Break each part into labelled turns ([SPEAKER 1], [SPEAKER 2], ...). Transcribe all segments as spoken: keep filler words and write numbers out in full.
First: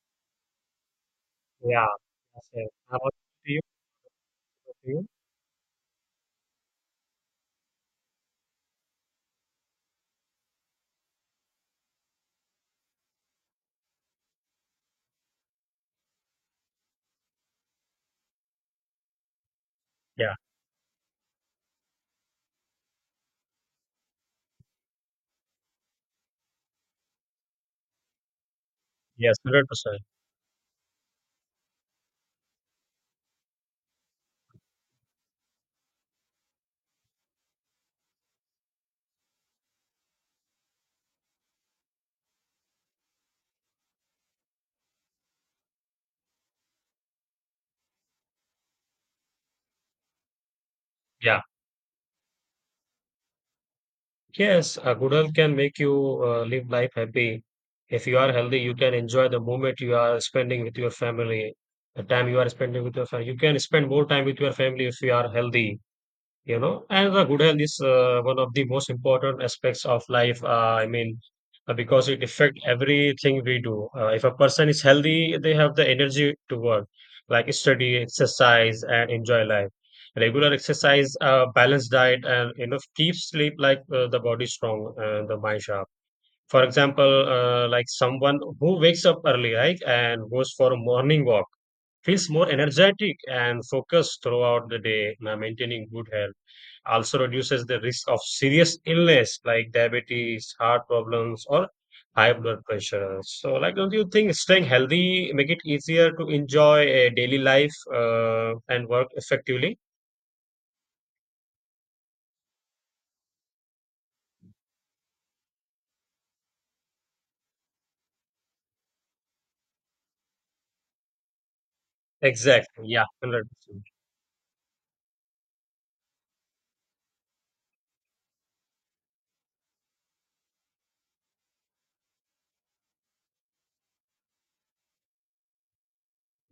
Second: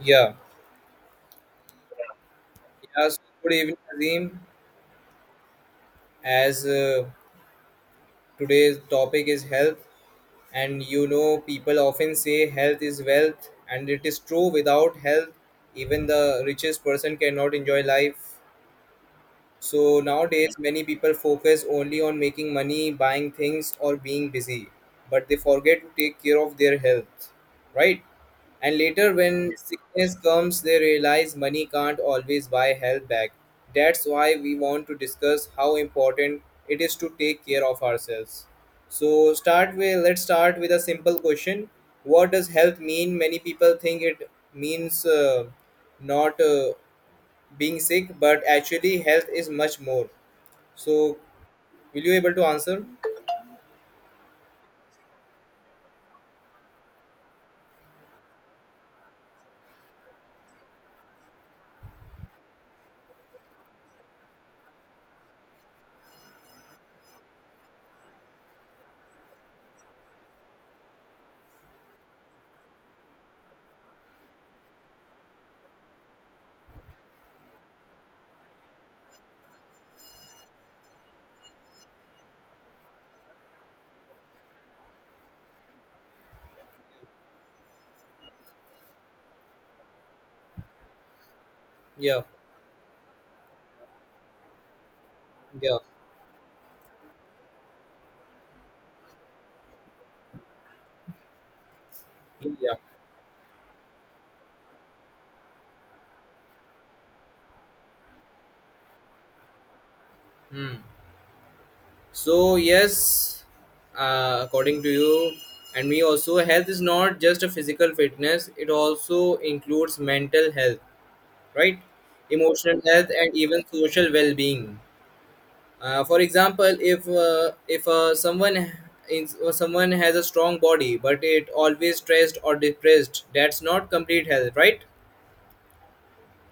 [SPEAKER 1] Yeah.
[SPEAKER 2] Yeah. Yes, yes. How
[SPEAKER 1] Yeah.
[SPEAKER 2] about
[SPEAKER 1] So good
[SPEAKER 2] to you?
[SPEAKER 1] evening, Azim.
[SPEAKER 2] to you?
[SPEAKER 1] As uh, today's topic is health, and you know, people often say health is wealth, and it is true. Without health, even the richest person cannot enjoy life. So
[SPEAKER 2] Yeah,
[SPEAKER 1] nowadays, many people focus only on making money, buying things, or being busy, but they forget to take care of their health, right? And later,
[SPEAKER 2] yes,
[SPEAKER 1] when
[SPEAKER 2] one hundred percent.
[SPEAKER 1] sickness comes, they realize money can't always buy health back. That's why we want to discuss how important it is to take care of ourselves. So, start with let's start with a simple question. What does health mean? Many people think it means uh, not. Uh, being sick, but actually health is much more, so
[SPEAKER 2] Yeah.
[SPEAKER 1] will you able to answer?
[SPEAKER 2] Yes, a good health can make you uh, live life happy. If you are healthy, you can enjoy the moment you are spending with your family, the time you are spending with your family. You can spend more time with your family if you are healthy. you know and the good health is uh, one of the most important aspects of life. Uh, i mean uh, because it affects everything we do. Uh, if a person is healthy, they have the energy to work, like study, exercise, and enjoy life. Regular exercise, uh, balanced diet, and you know, keep sleep like uh, the body strong and the mind sharp. For example, uh, like someone who wakes up early, right, and goes for a morning walk
[SPEAKER 1] Yeah,
[SPEAKER 2] feels more energetic and focused throughout the day. Uh,
[SPEAKER 1] yeah,
[SPEAKER 2] maintaining good health also reduces the risk of serious illness like diabetes, heart problems, or high blood
[SPEAKER 1] yeah.
[SPEAKER 2] pressure. So, like, don't you think staying healthy make it easier to enjoy a daily life uh, and work effectively?
[SPEAKER 1] Hmm. So yes, uh, according to you and me also, health is not just a physical fitness, it also includes mental health, right? Emotional
[SPEAKER 2] Exactly. Yeah.
[SPEAKER 1] health and
[SPEAKER 2] Hundred
[SPEAKER 1] even
[SPEAKER 2] percent.
[SPEAKER 1] social well-being. Uh, for example, if uh, if uh, someone in, or someone has a strong body but it always stressed or depressed, that's not complete health, right?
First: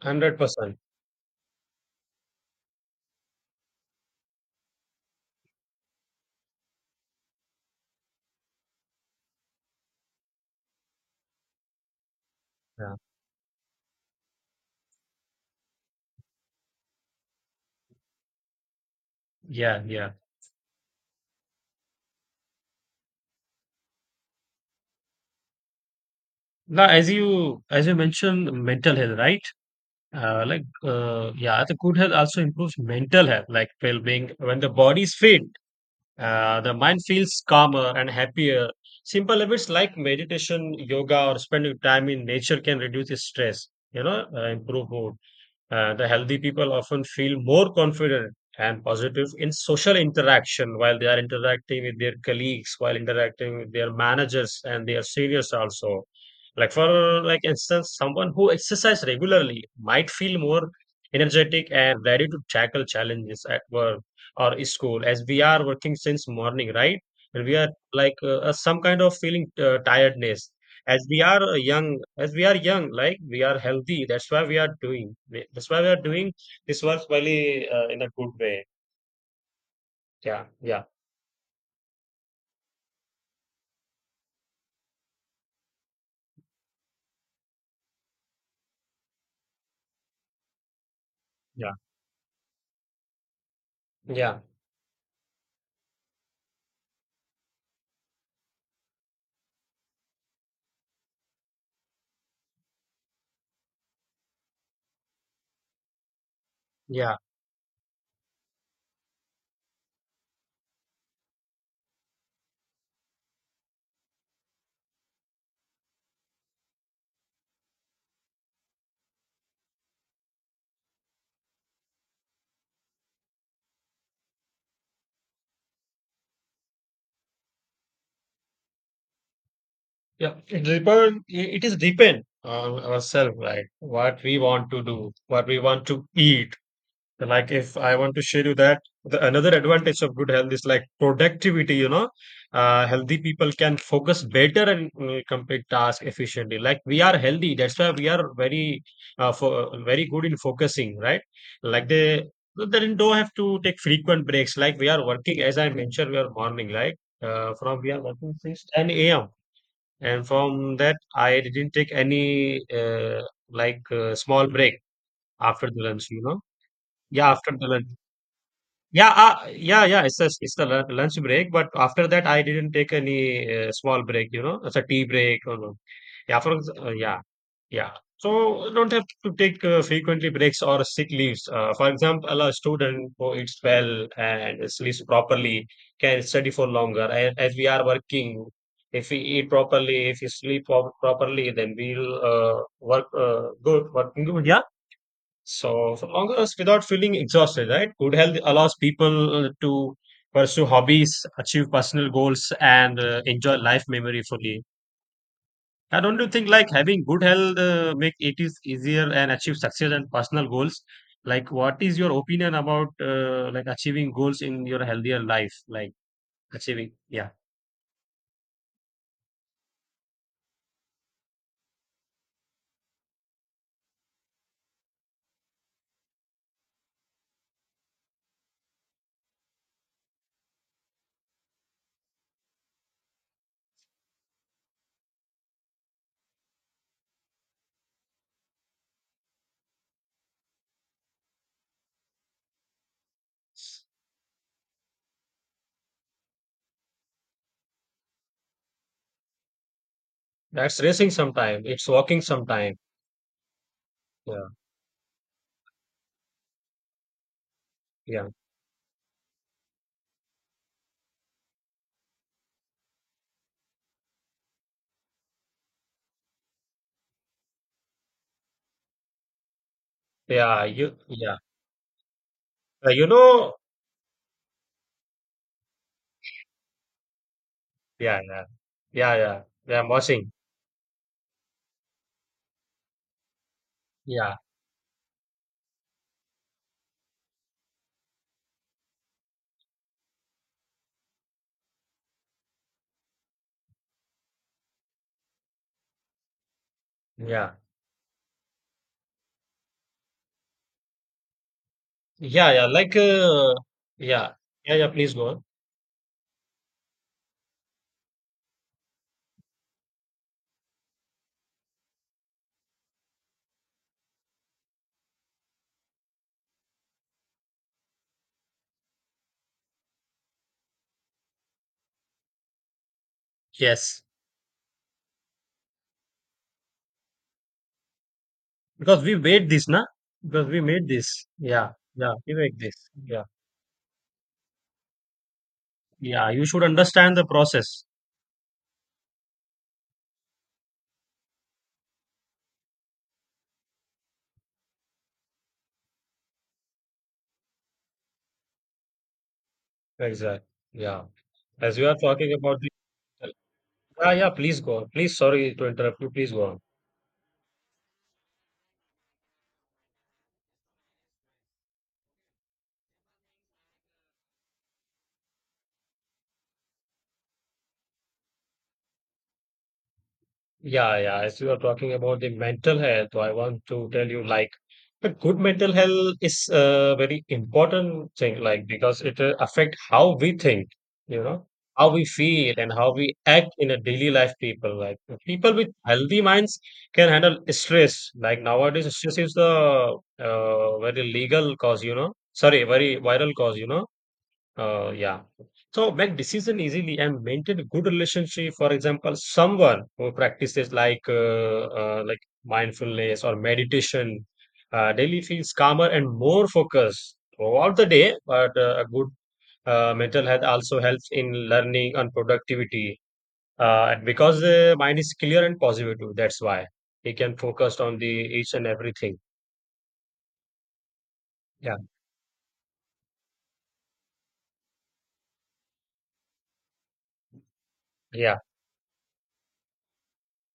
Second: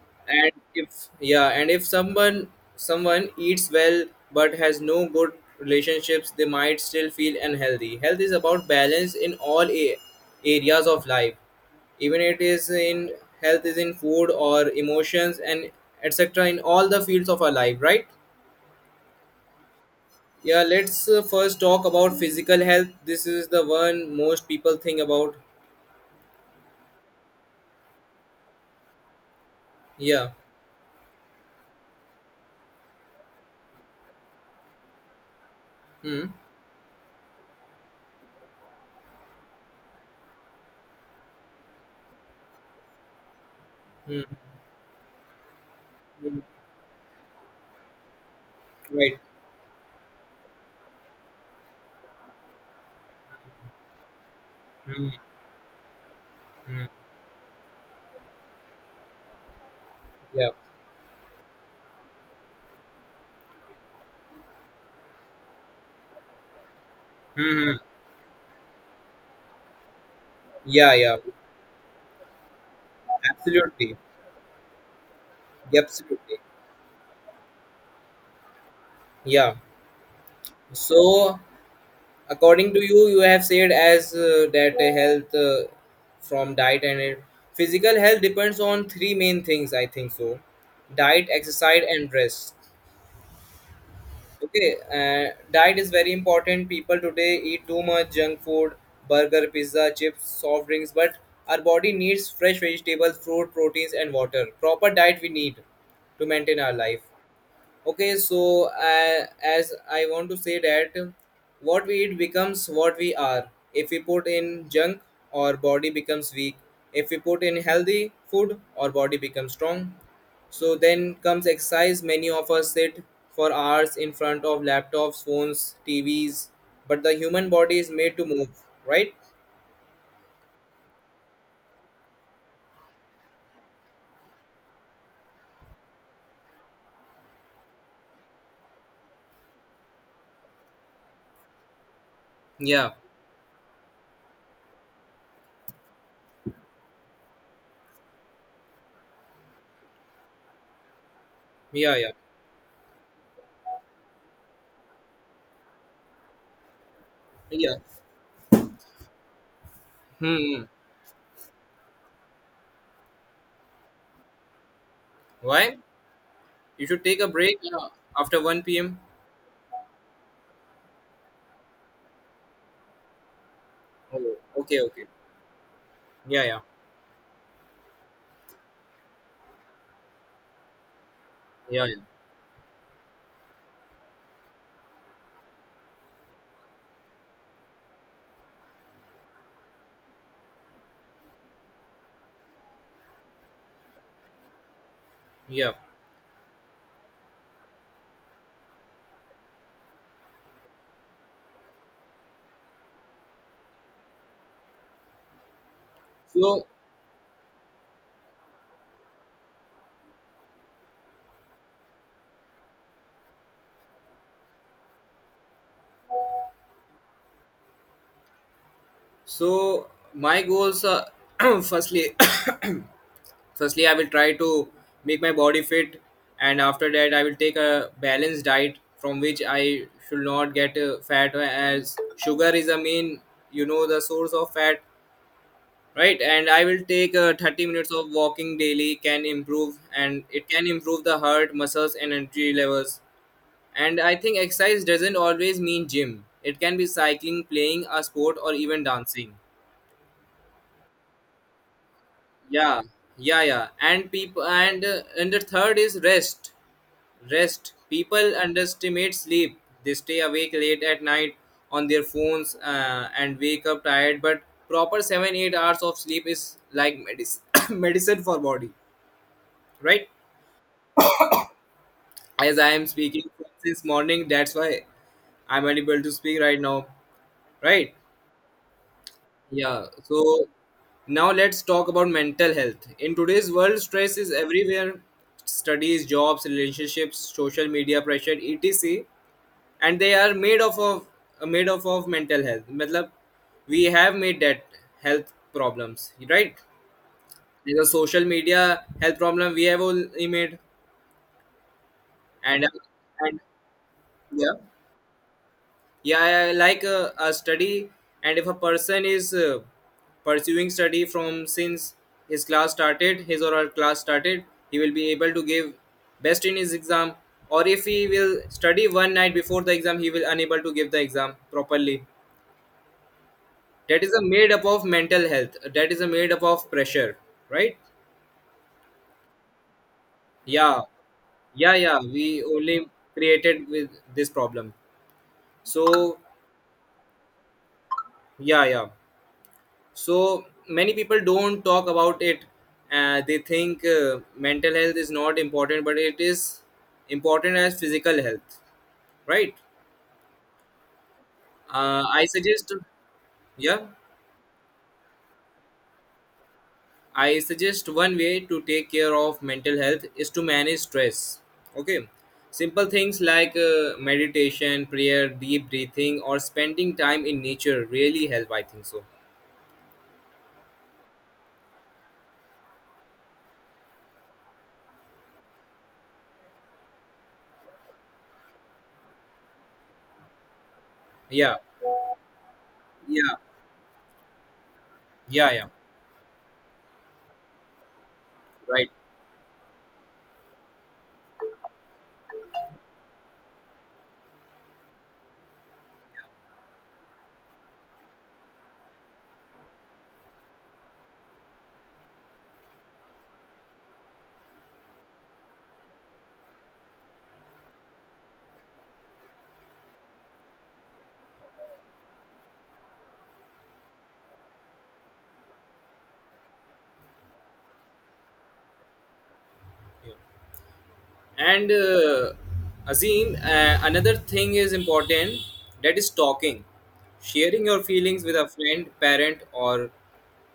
[SPEAKER 2] Hundred
[SPEAKER 1] and
[SPEAKER 2] percent.
[SPEAKER 1] if yeah and if someone someone eats well but has no good relationships, they might still feel unhealthy. Health is about balance in all a- areas of life. Even it is
[SPEAKER 2] Yeah.
[SPEAKER 1] in Health is in food or emotions and etc, in all the fields of our life, right?
[SPEAKER 2] Yeah, yeah.
[SPEAKER 1] Yeah. Let's uh, first talk about physical health. This is the one most people think about.
[SPEAKER 2] Now, as you as you mentioned, mental health, right?
[SPEAKER 1] Yeah.
[SPEAKER 2] Uh, like, uh, yeah, the good health also improves mental health, like well-being. When the body is fit,
[SPEAKER 1] Hmm.
[SPEAKER 2] Uh, the mind feels calmer and happier. Simple habits like meditation, yoga, or spending time in nature can reduce the stress, you know,
[SPEAKER 1] Hmm.
[SPEAKER 2] uh, improve mood. Uh, the healthy
[SPEAKER 1] Hmm.
[SPEAKER 2] people often feel more confident and
[SPEAKER 1] Right.
[SPEAKER 2] positive in social interaction while they are interacting with their colleagues, while interacting with their managers and their
[SPEAKER 1] Hmm.
[SPEAKER 2] seniors also. Like
[SPEAKER 1] Hmm.
[SPEAKER 2] for like instance, someone who exercise regularly might feel
[SPEAKER 1] Yeah.
[SPEAKER 2] more energetic and ready to tackle challenges at work or school as we are working since morning, right? And we are
[SPEAKER 1] Hmm. Hmm.
[SPEAKER 2] like, uh, uh, some kind of feeling uh, tiredness
[SPEAKER 1] Yeah,
[SPEAKER 2] as
[SPEAKER 1] yeah.
[SPEAKER 2] we are uh, young, as we are young like we are
[SPEAKER 1] Absolutely.
[SPEAKER 2] healthy, that's why we are doing, that's why
[SPEAKER 1] Yeah,
[SPEAKER 2] we are doing
[SPEAKER 1] absolutely.
[SPEAKER 2] this work really, uh, in a good way.
[SPEAKER 1] Yeah.
[SPEAKER 2] Yeah, yeah,
[SPEAKER 1] So, according to you, you have said as uh, that uh, health uh, from diet and it, physical health depends on three main things. I think so: diet,
[SPEAKER 2] yeah,
[SPEAKER 1] exercise, and rest.
[SPEAKER 2] yeah,
[SPEAKER 1] Okay. Uh, diet is very important. People today eat too much junk food, burger, pizza, chips, soft drinks, but our body needs fresh vegetables, fruit, proteins, and water. Proper diet we need to maintain our life.
[SPEAKER 2] yeah,
[SPEAKER 1] Okay, so uh, as I want to say that what we eat becomes what we are. If we put in junk, our body becomes weak. If we put in healthy food, our body becomes strong. So then comes exercise. Many of us sit for hours in front of laptops, phones, T Vs, but the human body is made to move, right?
[SPEAKER 2] yeah. It depend it is depend on ourselves, right? What we want to do, what we want to eat. Like, if I want to share you that the another advantage of good health is like productivity you know uh,
[SPEAKER 1] Yeah,
[SPEAKER 2] Healthy people can focus better and uh, complete tasks efficiently, like we are healthy, that's why we are very uh, for, very good in focusing, right? Like
[SPEAKER 1] yeah, yeah,
[SPEAKER 2] they they don't have to take frequent breaks, like we are working, as I mentioned, we are morning, like, uh,
[SPEAKER 1] yeah.
[SPEAKER 2] from we are working since ten a m. And
[SPEAKER 1] Hmm.
[SPEAKER 2] from that, I didn't take any uh, like, uh, small break after
[SPEAKER 1] Why?
[SPEAKER 2] the lunch you know
[SPEAKER 1] You should take a
[SPEAKER 2] Yeah, after
[SPEAKER 1] break
[SPEAKER 2] the lunch.
[SPEAKER 1] uh, after one p m.
[SPEAKER 2] Yeah, uh, yeah, yeah. It's a, it's a lu- lunch break, but after that, I didn't take any uh, small break.
[SPEAKER 1] Oh,
[SPEAKER 2] You know, it's
[SPEAKER 1] okay,
[SPEAKER 2] a tea
[SPEAKER 1] okay.
[SPEAKER 2] break. Or, no. Yeah,
[SPEAKER 1] Yeah,
[SPEAKER 2] for
[SPEAKER 1] yeah.
[SPEAKER 2] ex- uh, yeah. Yeah. So don't have to take uh, frequently breaks or sick leaves. Uh,
[SPEAKER 1] Yeah,
[SPEAKER 2] for
[SPEAKER 1] yeah,
[SPEAKER 2] example, a student who eats well and sleeps properly can study for longer. And as we are working, if we eat properly, if we sleep pro- properly, then we'll uh, work uh, good. Working good. Yeah.
[SPEAKER 1] yeah.
[SPEAKER 2] So, for long hours without feeling exhausted, right? Good health allows people uh, to pursue hobbies, achieve personal goals, and uh, enjoy life memory fully. I don't you think
[SPEAKER 1] so
[SPEAKER 2] like having good health uh, make it is easier and achieve success and personal goals? Like, what is your opinion about uh, like achieving goals in your healthier life? Like achieving, yeah,
[SPEAKER 1] so my goals are firstly firstly I will try to make my body fit, and after that I will take a balanced diet from which I should not get uh, fat, as sugar is a main you know the source of fat, right? And I will take uh, thirty minutes of walking daily can improve and it can improve the heart muscles and energy levels. And I think exercise doesn't always mean gym. It can be cycling, playing a sport, or even dancing.
[SPEAKER 2] that's racing sometime. It's walking sometime.
[SPEAKER 1] Yeah, yeah, yeah. And people
[SPEAKER 2] Yeah,
[SPEAKER 1] and uh, and the third is rest. Rest.
[SPEAKER 2] yeah,
[SPEAKER 1] People underestimate sleep. They stay awake late at night on their phones uh, and wake up tired. But proper seven eight hours of sleep is like medicine medicine for body, right?
[SPEAKER 2] yeah. You, yeah.
[SPEAKER 1] As I am
[SPEAKER 2] Uh, you
[SPEAKER 1] speaking
[SPEAKER 2] know,
[SPEAKER 1] since morning, that's why I'm unable to speak right now, right?
[SPEAKER 2] yeah, yeah, yeah, yeah. Yeah,
[SPEAKER 1] Yeah,
[SPEAKER 2] I'm watching.
[SPEAKER 1] so now let's talk about mental health. In today's world, stress is
[SPEAKER 2] Yeah.
[SPEAKER 1] everywhere: studies, jobs, relationships, social media pressure, et cetera. And they are made of, of uh, made of, of mental health. Matlab, we have made that health problems, right?
[SPEAKER 2] Yeah.
[SPEAKER 1] There's a social media health problem we have only made.
[SPEAKER 2] Yeah,
[SPEAKER 1] And,
[SPEAKER 2] yeah. Like,
[SPEAKER 1] and
[SPEAKER 2] uh, yeah.
[SPEAKER 1] yeah.
[SPEAKER 2] Yeah, yeah, please go on.
[SPEAKER 1] Yeah, I I like uh, a study, and if a person is uh, pursuing study from since his class started his or her class started, he will be able to give best in his exam. Or if he will study one night before the exam, he will unable to give the exam properly. That
[SPEAKER 2] Yes.
[SPEAKER 1] is a made up of mental health, that is a made up of pressure, right?
[SPEAKER 2] Because we made this, na? Because we
[SPEAKER 1] Yeah,
[SPEAKER 2] made this. Yeah.
[SPEAKER 1] yeah, yeah,
[SPEAKER 2] Yeah, we
[SPEAKER 1] we
[SPEAKER 2] make
[SPEAKER 1] only
[SPEAKER 2] this. Yeah.
[SPEAKER 1] created with this problem. So
[SPEAKER 2] Yeah. You should understand the process.
[SPEAKER 1] yeah, yeah, so many people don't talk about it. Uh, they think uh, mental health is not important, but it is important as physical health, right?
[SPEAKER 2] Exactly. Yeah. As you are
[SPEAKER 1] uh, I
[SPEAKER 2] talking about the,
[SPEAKER 1] suggest Yeah,
[SPEAKER 2] yeah, yeah, please go on. Please, sorry to interrupt you. Please go on.
[SPEAKER 1] I suggest one way to take care of mental health is to manage stress. Okay, simple things like uh, meditation, prayer, deep breathing, or spending time in nature really help, I think so.
[SPEAKER 2] Yeah, yeah. As you are talking about the mental health, I want to tell you like a good mental health is a very important thing, like because it uh, affect how we think, you know,
[SPEAKER 1] Yeah,
[SPEAKER 2] how we feel and how we
[SPEAKER 1] yeah,
[SPEAKER 2] act in a daily life. People like
[SPEAKER 1] yeah,
[SPEAKER 2] people
[SPEAKER 1] yeah.
[SPEAKER 2] with healthy minds can handle stress. Like
[SPEAKER 1] Right.
[SPEAKER 2] nowadays, stress is the uh, very legal cause, you know. Sorry, very viral cause, you know, uh, yeah. So make decision easily and maintain a good relationship. For example, someone who practices like uh, uh, like mindfulness or meditation uh, daily feels calmer and more focused throughout the day. But uh, a good uh, mental health also helps in learning and productivity. Uh, and because the mind is clear and positive, too, that's why he can focus on the each and everything.
[SPEAKER 1] And
[SPEAKER 2] Yeah,
[SPEAKER 1] uh, Azim, uh, another thing is important, that is talking. Sharing your feelings with
[SPEAKER 2] yeah,
[SPEAKER 1] a friend, parent, or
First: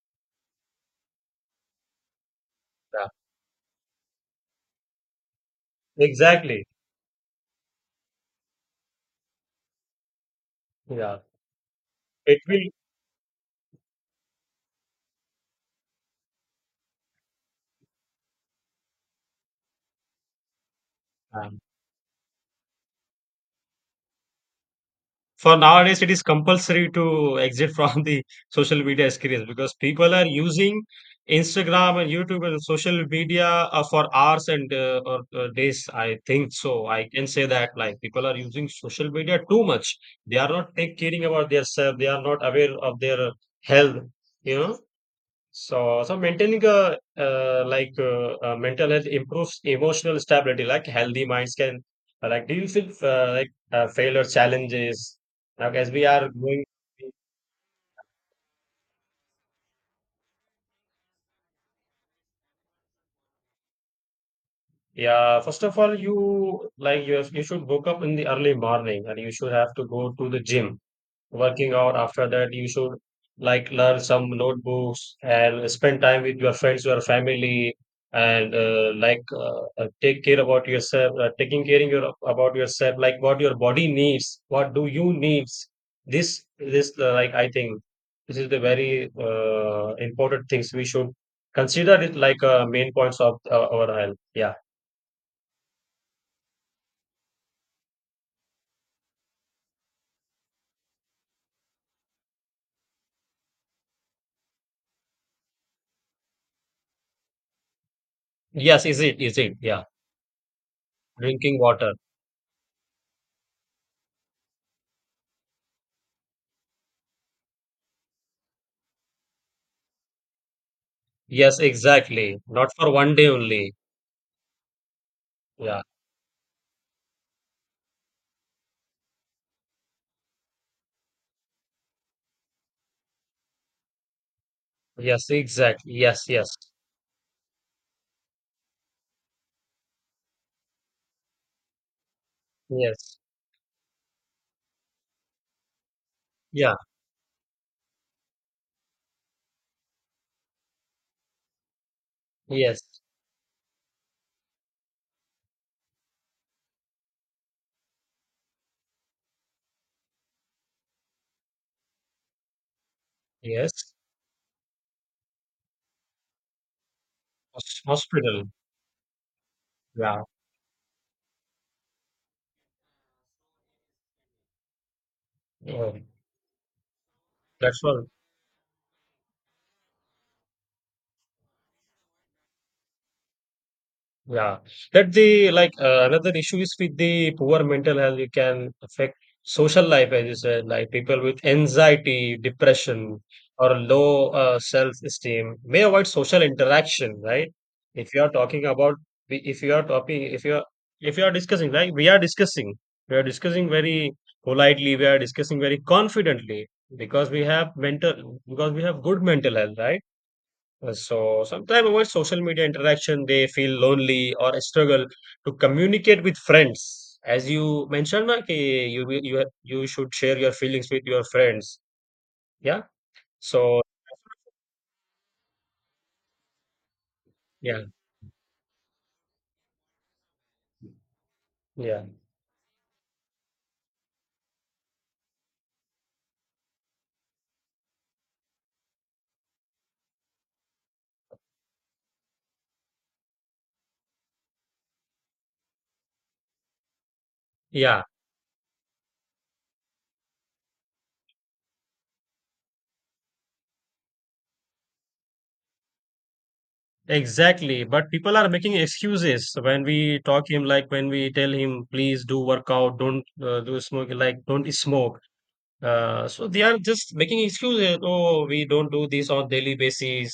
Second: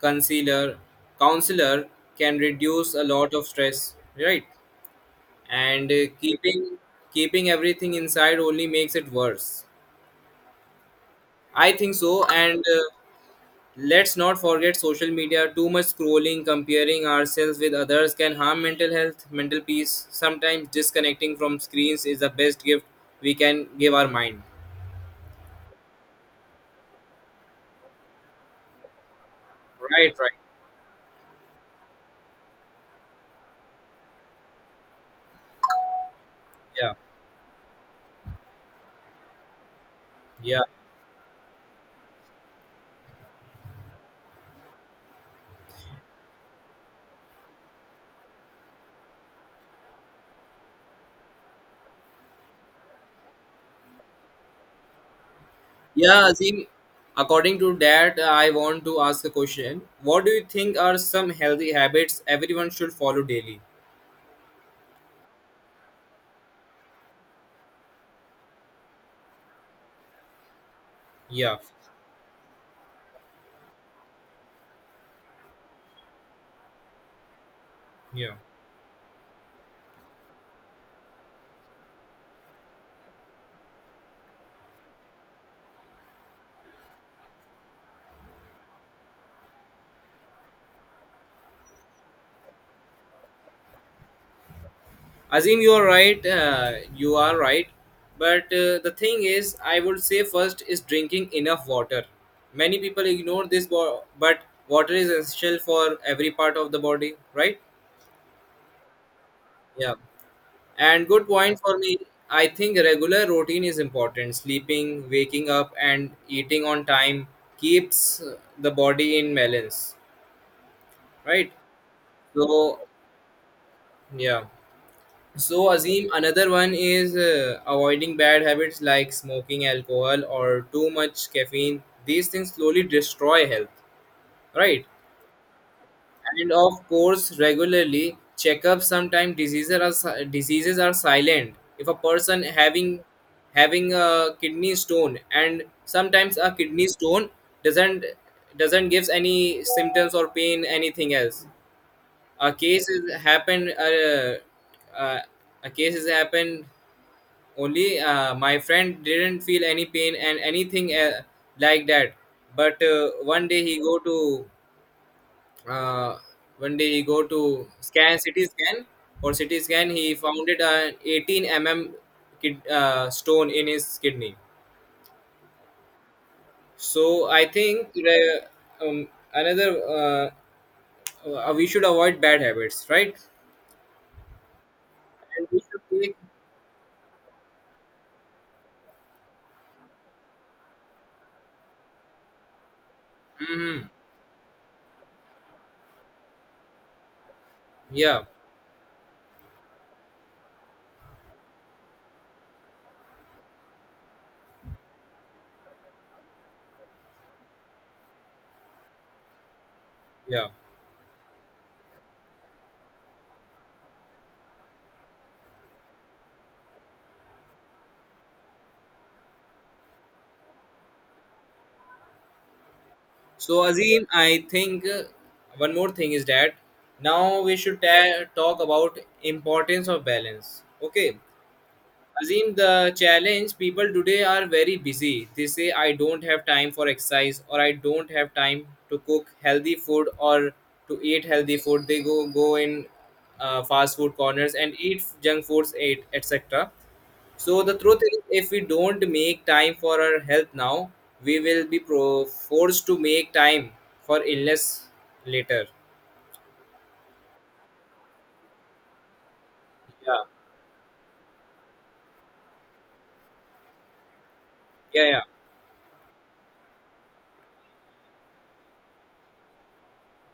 [SPEAKER 1] concealer, counselor can reduce a
[SPEAKER 2] yeah.
[SPEAKER 1] lot of stress, right? And uh,
[SPEAKER 2] Exactly.
[SPEAKER 1] keeping keeping everything inside only makes it worse.
[SPEAKER 2] Yeah,
[SPEAKER 1] I think so.
[SPEAKER 2] it
[SPEAKER 1] And
[SPEAKER 2] will.
[SPEAKER 1] uh, let's not forget social media. Too much scrolling, comparing ourselves with others can harm mental health, mental peace. Sometimes disconnecting
[SPEAKER 2] Yeah.
[SPEAKER 1] from screens is the best gift we can give our mind.
[SPEAKER 2] For nowadays it is compulsory to exit from the social media screens because
[SPEAKER 1] Right,
[SPEAKER 2] people are
[SPEAKER 1] right.
[SPEAKER 2] using Instagram and YouTube and social media uh, for hours and uh, or uh, days, I think so.
[SPEAKER 1] Yeah,
[SPEAKER 2] I can say that, like, people are using social media too much. They are
[SPEAKER 1] yeah.
[SPEAKER 2] not take caring about their self. They are not aware of their health you know so, so maintaining a uh, like uh, uh, mental health improves emotional stability. Like healthy minds can uh, like deal with uh, like uh, failure challenges. Like as we
[SPEAKER 1] Yeah,
[SPEAKER 2] are going,
[SPEAKER 1] Azim, according to that, I want to ask a question. What do you think are some healthy habits everyone should follow daily?
[SPEAKER 2] yeah. First of all, you like you have- you should wake up in the early morning, and you should have to go to the gym.
[SPEAKER 1] Yeah,
[SPEAKER 2] Working out, after that you should like learn some notebooks and spend time with your friends, your family,
[SPEAKER 1] yeah.
[SPEAKER 2] and uh, like uh, uh, take care about yourself. Uh, taking care in your about yourself, like what your body needs, what do you needs. This this uh, like I think this is the very uh, important things we should consider it, like uh, main points of uh, our health. Yeah.
[SPEAKER 1] Azim, you are right. Uh, you are right. But uh, the thing is, I would say first is drinking enough water. Many people ignore this, bo- but water is essential for every part of the body, right?
[SPEAKER 2] Yes, is it is it yeah.
[SPEAKER 1] Yeah. And good point
[SPEAKER 2] Drinking
[SPEAKER 1] for
[SPEAKER 2] water.
[SPEAKER 1] me. I think regular routine is important. Sleeping, waking up, and eating on time keeps uh, the body in balance, right?
[SPEAKER 2] Yes, exactly, not
[SPEAKER 1] So,
[SPEAKER 2] for one day only.
[SPEAKER 1] yeah. So,
[SPEAKER 2] Yeah.
[SPEAKER 1] Azim, another one is uh, avoiding bad habits like smoking, alcohol, or too much caffeine. These things slowly destroy health, right?
[SPEAKER 2] Yes, exactly. Yes, yes,
[SPEAKER 1] And of course, regularly checkups. Sometimes diseases are si- diseases are silent. If a person having
[SPEAKER 2] yes.
[SPEAKER 1] having a kidney stone, and sometimes a
[SPEAKER 2] Yeah,
[SPEAKER 1] kidney stone doesn't doesn't gives any symptoms or pain, anything else. A
[SPEAKER 2] yes,
[SPEAKER 1] case is happened. Uh, uh, a case has happened. Only uh, my friend didn't feel any pain and anything uh, like that, but uh, one day he
[SPEAKER 2] yes.
[SPEAKER 1] go to uh, one day he go to
[SPEAKER 2] Hos-
[SPEAKER 1] scan CT
[SPEAKER 2] Hospital.
[SPEAKER 1] scan or C T scan. He
[SPEAKER 2] Yeah.
[SPEAKER 1] found it an eighteen millimeter kid, uh, stone in his kidney.
[SPEAKER 2] Oh,
[SPEAKER 1] So I
[SPEAKER 2] that's
[SPEAKER 1] think
[SPEAKER 2] all.
[SPEAKER 1] the, um, another uh, uh, we should avoid bad habits, right?
[SPEAKER 2] Yeah, that
[SPEAKER 1] And
[SPEAKER 2] the
[SPEAKER 1] we
[SPEAKER 2] like
[SPEAKER 1] should
[SPEAKER 2] uh,
[SPEAKER 1] take.
[SPEAKER 2] another issue is with the poor mental health. It can affect social life, as you said, like people with anxiety, depression, or
[SPEAKER 1] Mhm.
[SPEAKER 2] low uh, self-esteem may avoid social interaction. Right? If
[SPEAKER 1] Yeah,
[SPEAKER 2] you are talking about, if you are talking, if you are if you are discussing, like we are discussing, we are discussing very politely, we are discussing very confidently because we have mental, because we have good mental health, right?
[SPEAKER 1] yeah.
[SPEAKER 2] Uh, So sometimes avoid social media interaction, they feel lonely or struggle to communicate with friends. As you mentioned, na, ki you will- you have- you should share your feelings with your friends. Yeah.
[SPEAKER 1] So,
[SPEAKER 2] So
[SPEAKER 1] Azim, I think uh, one more thing is that now we should
[SPEAKER 2] yeah,
[SPEAKER 1] ta- talk about importance of balance. Okay,
[SPEAKER 2] yeah,
[SPEAKER 1] Azim, the challenge people today are very busy. They say, I don't have time for exercise, or I don't have time to cook healthy food or to eat healthy food. They go, go in uh, fast food corners and eat junk foods, eat, et cetera. So, the truth
[SPEAKER 2] yeah,
[SPEAKER 1] is, if we don't make time for our health now, we will be pro- forced to make time for illness later.
[SPEAKER 2] exactly. But people are making excuses when we
[SPEAKER 1] Yeah,
[SPEAKER 2] talk him, like when we tell him, please do workout, don't uh, do smoke, like don't
[SPEAKER 1] yeah,
[SPEAKER 2] smoke.
[SPEAKER 1] yeah,
[SPEAKER 2] Uh, so they are just making excuses. Oh, we don't do this on daily basis.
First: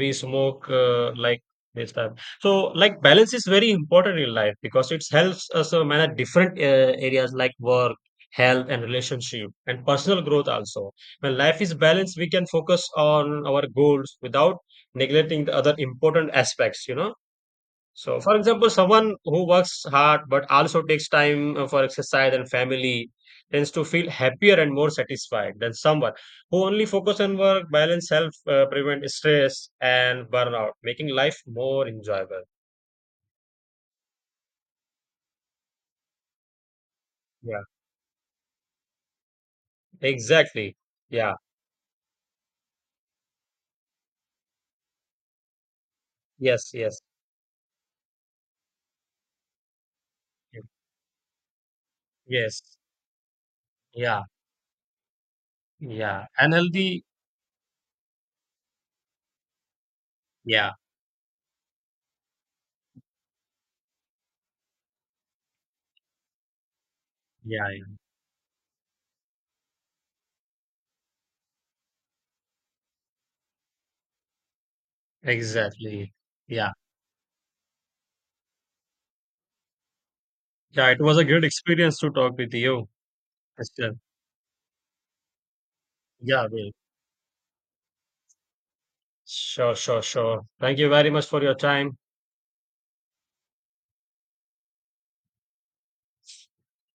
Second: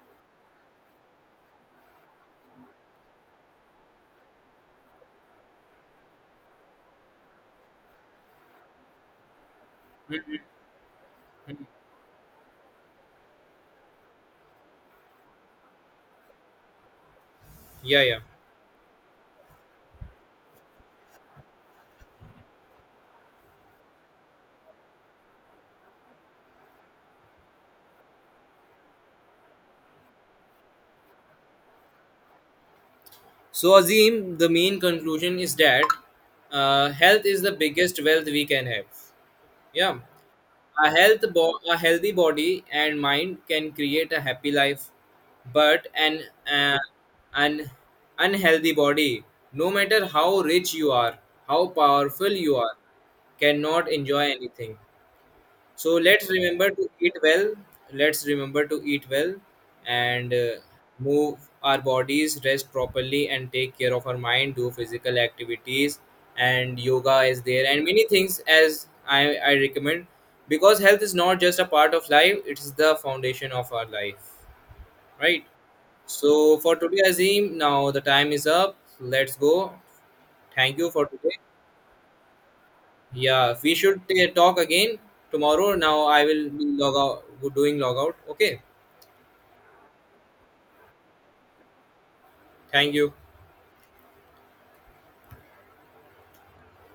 [SPEAKER 2] We smoke uh, like this time. So like balance is very important in life because it helps us uh, manage different uh, areas like work, health, and relationship, and personal growth also. When life is balanced, we can focus on our goals without neglecting the other important aspects. You know.
[SPEAKER 1] yeah, yeah.
[SPEAKER 2] So, for example, someone who works hard but also takes time uh, for exercise and family tends to feel happier and more satisfied than someone who only focus on work, balance, health, uh, prevent stress and burnout, making life more enjoyable.
[SPEAKER 1] So, Azim, the main conclusion is that uh, health is the
[SPEAKER 2] Yeah,
[SPEAKER 1] biggest wealth we can have. Yeah,
[SPEAKER 2] exactly.
[SPEAKER 1] a health,
[SPEAKER 2] Yeah.
[SPEAKER 1] bo- a healthy body and mind can create a happy life, but an
[SPEAKER 2] Yes.
[SPEAKER 1] uh,
[SPEAKER 2] Yes.
[SPEAKER 1] an unhealthy body, no matter how
[SPEAKER 2] y-
[SPEAKER 1] rich you are, how powerful you
[SPEAKER 2] Yes.
[SPEAKER 1] are, cannot
[SPEAKER 2] Yeah.
[SPEAKER 1] enjoy anything. So
[SPEAKER 2] Yeah.
[SPEAKER 1] let's
[SPEAKER 2] And
[SPEAKER 1] remember to
[SPEAKER 2] healthy.
[SPEAKER 1] eat well. Let's remember to eat well and uh,
[SPEAKER 2] Yeah.
[SPEAKER 1] move our bodies, rest properly, and take care of our mind. Do physical activities, and yoga is there,
[SPEAKER 2] Yeah.
[SPEAKER 1] and
[SPEAKER 2] Yeah.
[SPEAKER 1] many things as I, I recommend, because health is not just a part of life, it is the foundation of our life, right?
[SPEAKER 2] Exactly.
[SPEAKER 1] So
[SPEAKER 2] Yeah.
[SPEAKER 1] for today, Azim, now the time is up. Let's go. Thank you
[SPEAKER 2] Yeah. It
[SPEAKER 1] for
[SPEAKER 2] was a
[SPEAKER 1] today.
[SPEAKER 2] great experience to talk with you.
[SPEAKER 1] Yeah, we
[SPEAKER 2] Esther.
[SPEAKER 1] should uh, talk again tomorrow. Now I
[SPEAKER 2] Yeah.
[SPEAKER 1] will be
[SPEAKER 2] Well,
[SPEAKER 1] log out, doing log out. Okay.
[SPEAKER 2] sure, sure, sure. Thank you very much for your time.
[SPEAKER 1] Thank you.